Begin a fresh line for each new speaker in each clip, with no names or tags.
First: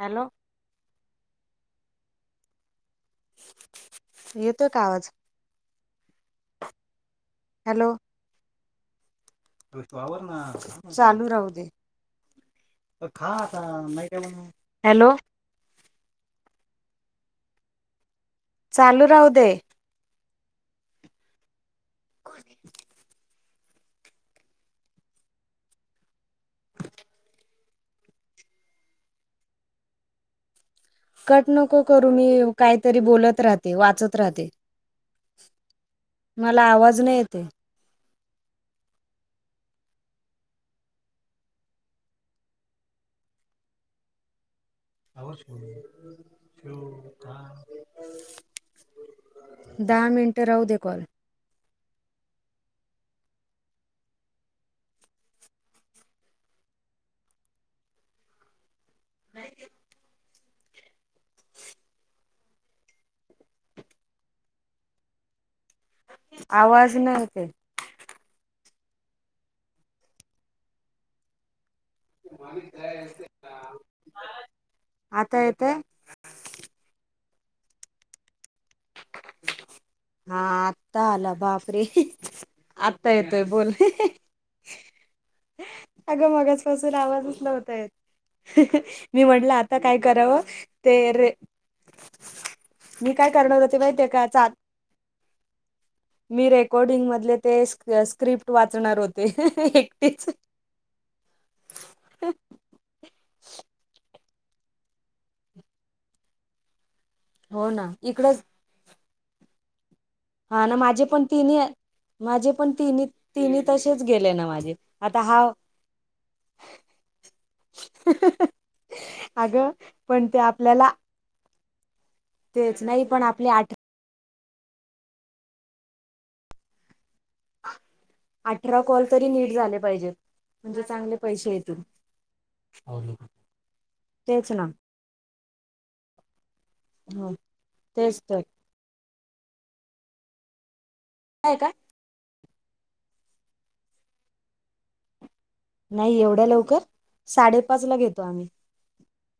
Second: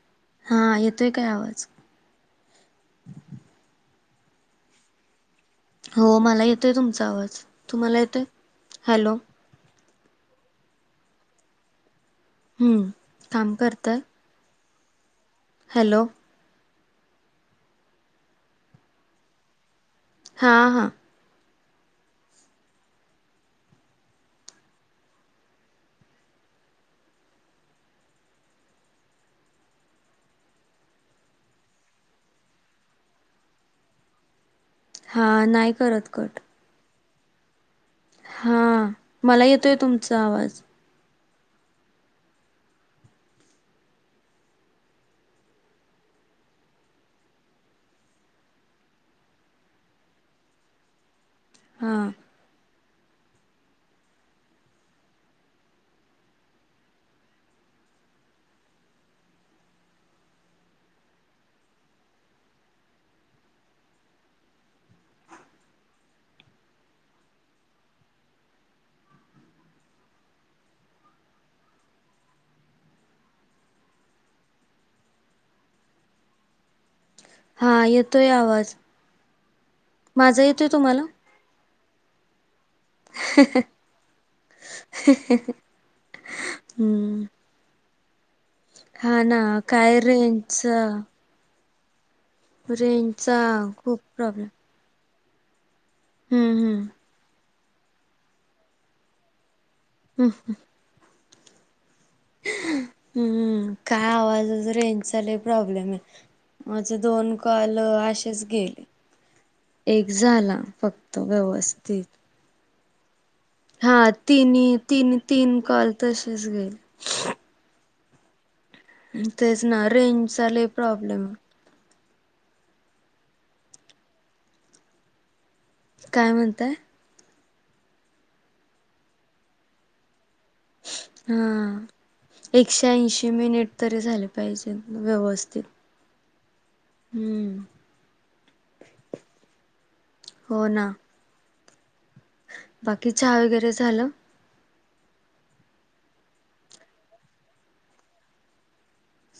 Hello.
हा, येतोय काय आवाज?
येतोय का आवाज?
हो, मला येतोय तुमचा आवाज,
हॅलो
तुम्हाला येतोय? हॅलो.
चालू राहू दे.
हम्म
म, खा
काम
आता,
करताय
नाही का म्हणून. हॅलो.
हॅलो.
चालू राहू दे.
हां, हां.
[unintelligible] कट नको करू मी काहीतरी बोलत राहते वाचत राहते.
हा नाही करत कट.
मला आवाज नाही येते.
हा, मला येतोय तुमचा आवाज.
[unintelligible] दहा मिनिट राहू दे!
हां! !
नाही [inaudible] [unintelligible] आवाज नाही य ते! आता येतंय!
हा येतोय आवाज! !
हा!
तुम्हाला
आता आला बापरे! ! आत्ता येतोय बोल! !
ह हः! !
अगं मगज पाासून आवाजच नव्हता येत!
हा
मी
ना
म्हटलं आता काय करावं
रेंजचा
ते र! !
रेंच! !
करणार होती माहि ते का च! मी
हम्म हम्म
रेकॉर्डिंग मधले, ते स्क्रिप्ट वाचणार होते एक
हम हं! [inaudible] [unintelligible] हम्म! काय आवाजच रे! ! च लई प्रॉब्लेम आहे माझ दोन
हो
कॉल
ना. इकडच
असेच गेले. एक झाला
हा ना माझे
फक्त
पण तिन्ही
व्यवस्थित.
माझे पण तिन तिनी तसेच
हा
गेले ना माझे
तिन्ही तीन
आता हा!
तीन कॉल तसेच गेले
हःह! !
तेच
अगं
ना
पण ते
रेंजचा लय
आपल्याला! !
प्रॉब्लेम आहे.
तेच नाही पण आपले आठ?
काय म्हणताय?
अठरा कॉल तरी नीट झाले पाहिजेत! म्हणजे चांगले
हा
पैसे येतील
एकशे ऐंशी मिनिट तरी झाले
तेच ना
पाहिजेत व्यवस्थित.
ह
हम्म
तेच तर
हो ना?
का का?
बाकी चहा वगैरे झालं?
नाही एवढ्या लवकर साडेपाच ला घेतो आम्ही!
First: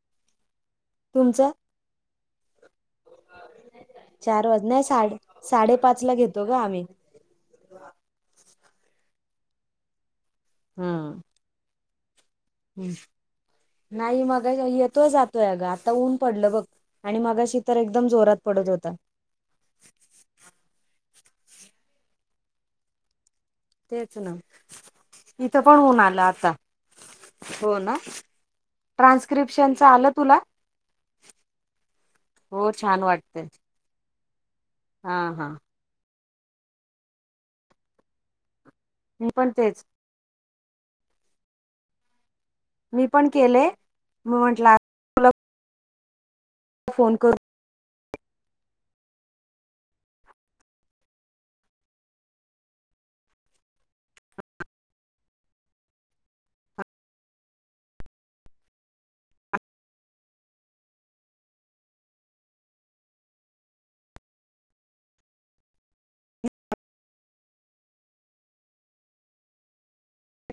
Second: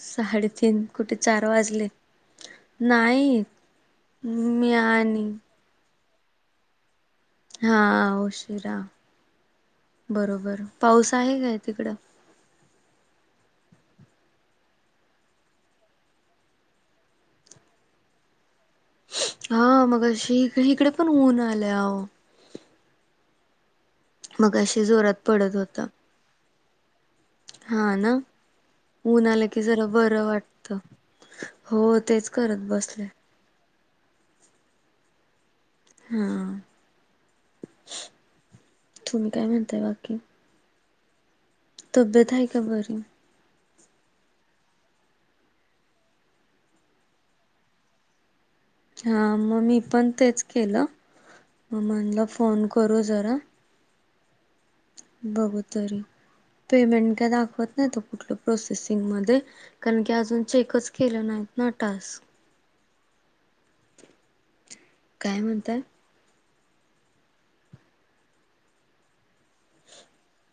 साडेतीन कुठे चार
तुमचं
वाजले! नाही
चार वाज
मी
नाही साडे
आणि!
साडेपाच ला घेतो. दोघ आम्ही
हा उशिरा बरोबर! पाऊस
हा.
आहे काय तिकडं
नाही मग येतो जातोय ग आता ऊन पडलं बघ! आणि मगाशी तर एकदम जोरात पडत होता.
हा! मगाशी इथ इकडे पण ऊन आलेअहो!
तेच ना
मगाशी जोरात पडत
इथं पण
होता.
ऊन आलं आता हो ना?
ऊन आलं की,
ट्रान्स्क्रिप्शनच
जरा
आलं
बरं
तुला
वाटत हो! तेच करत
हो
बरं!
छान वाटत! हा हा!
हा
मी
तुम्ही काय
पण
म्हणताय
तेच
बाकी? तब्येत आहे का बरी?
केलय म म्हंटले आ! ! फोन कर
हा मग मी पण तेच केलं म्हणलं फोन करू जरा. बघू, तरी पेमेंट काय दाखवत नाही तो कुठलं प्रोसेसिंग मध्ये. कारण की अजून चेकच केलं नाहीत न टाक्स काय म्हणताय.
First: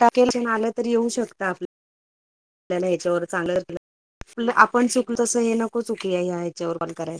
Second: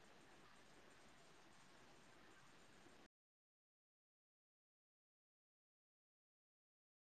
टाकेलजन आलं त येऊ शकता आभी, नही, नही, ह्याच्यावर चांगलं आपण चुकलो तसं हे नको चुक ह्या यांच्या वर बंद करायला.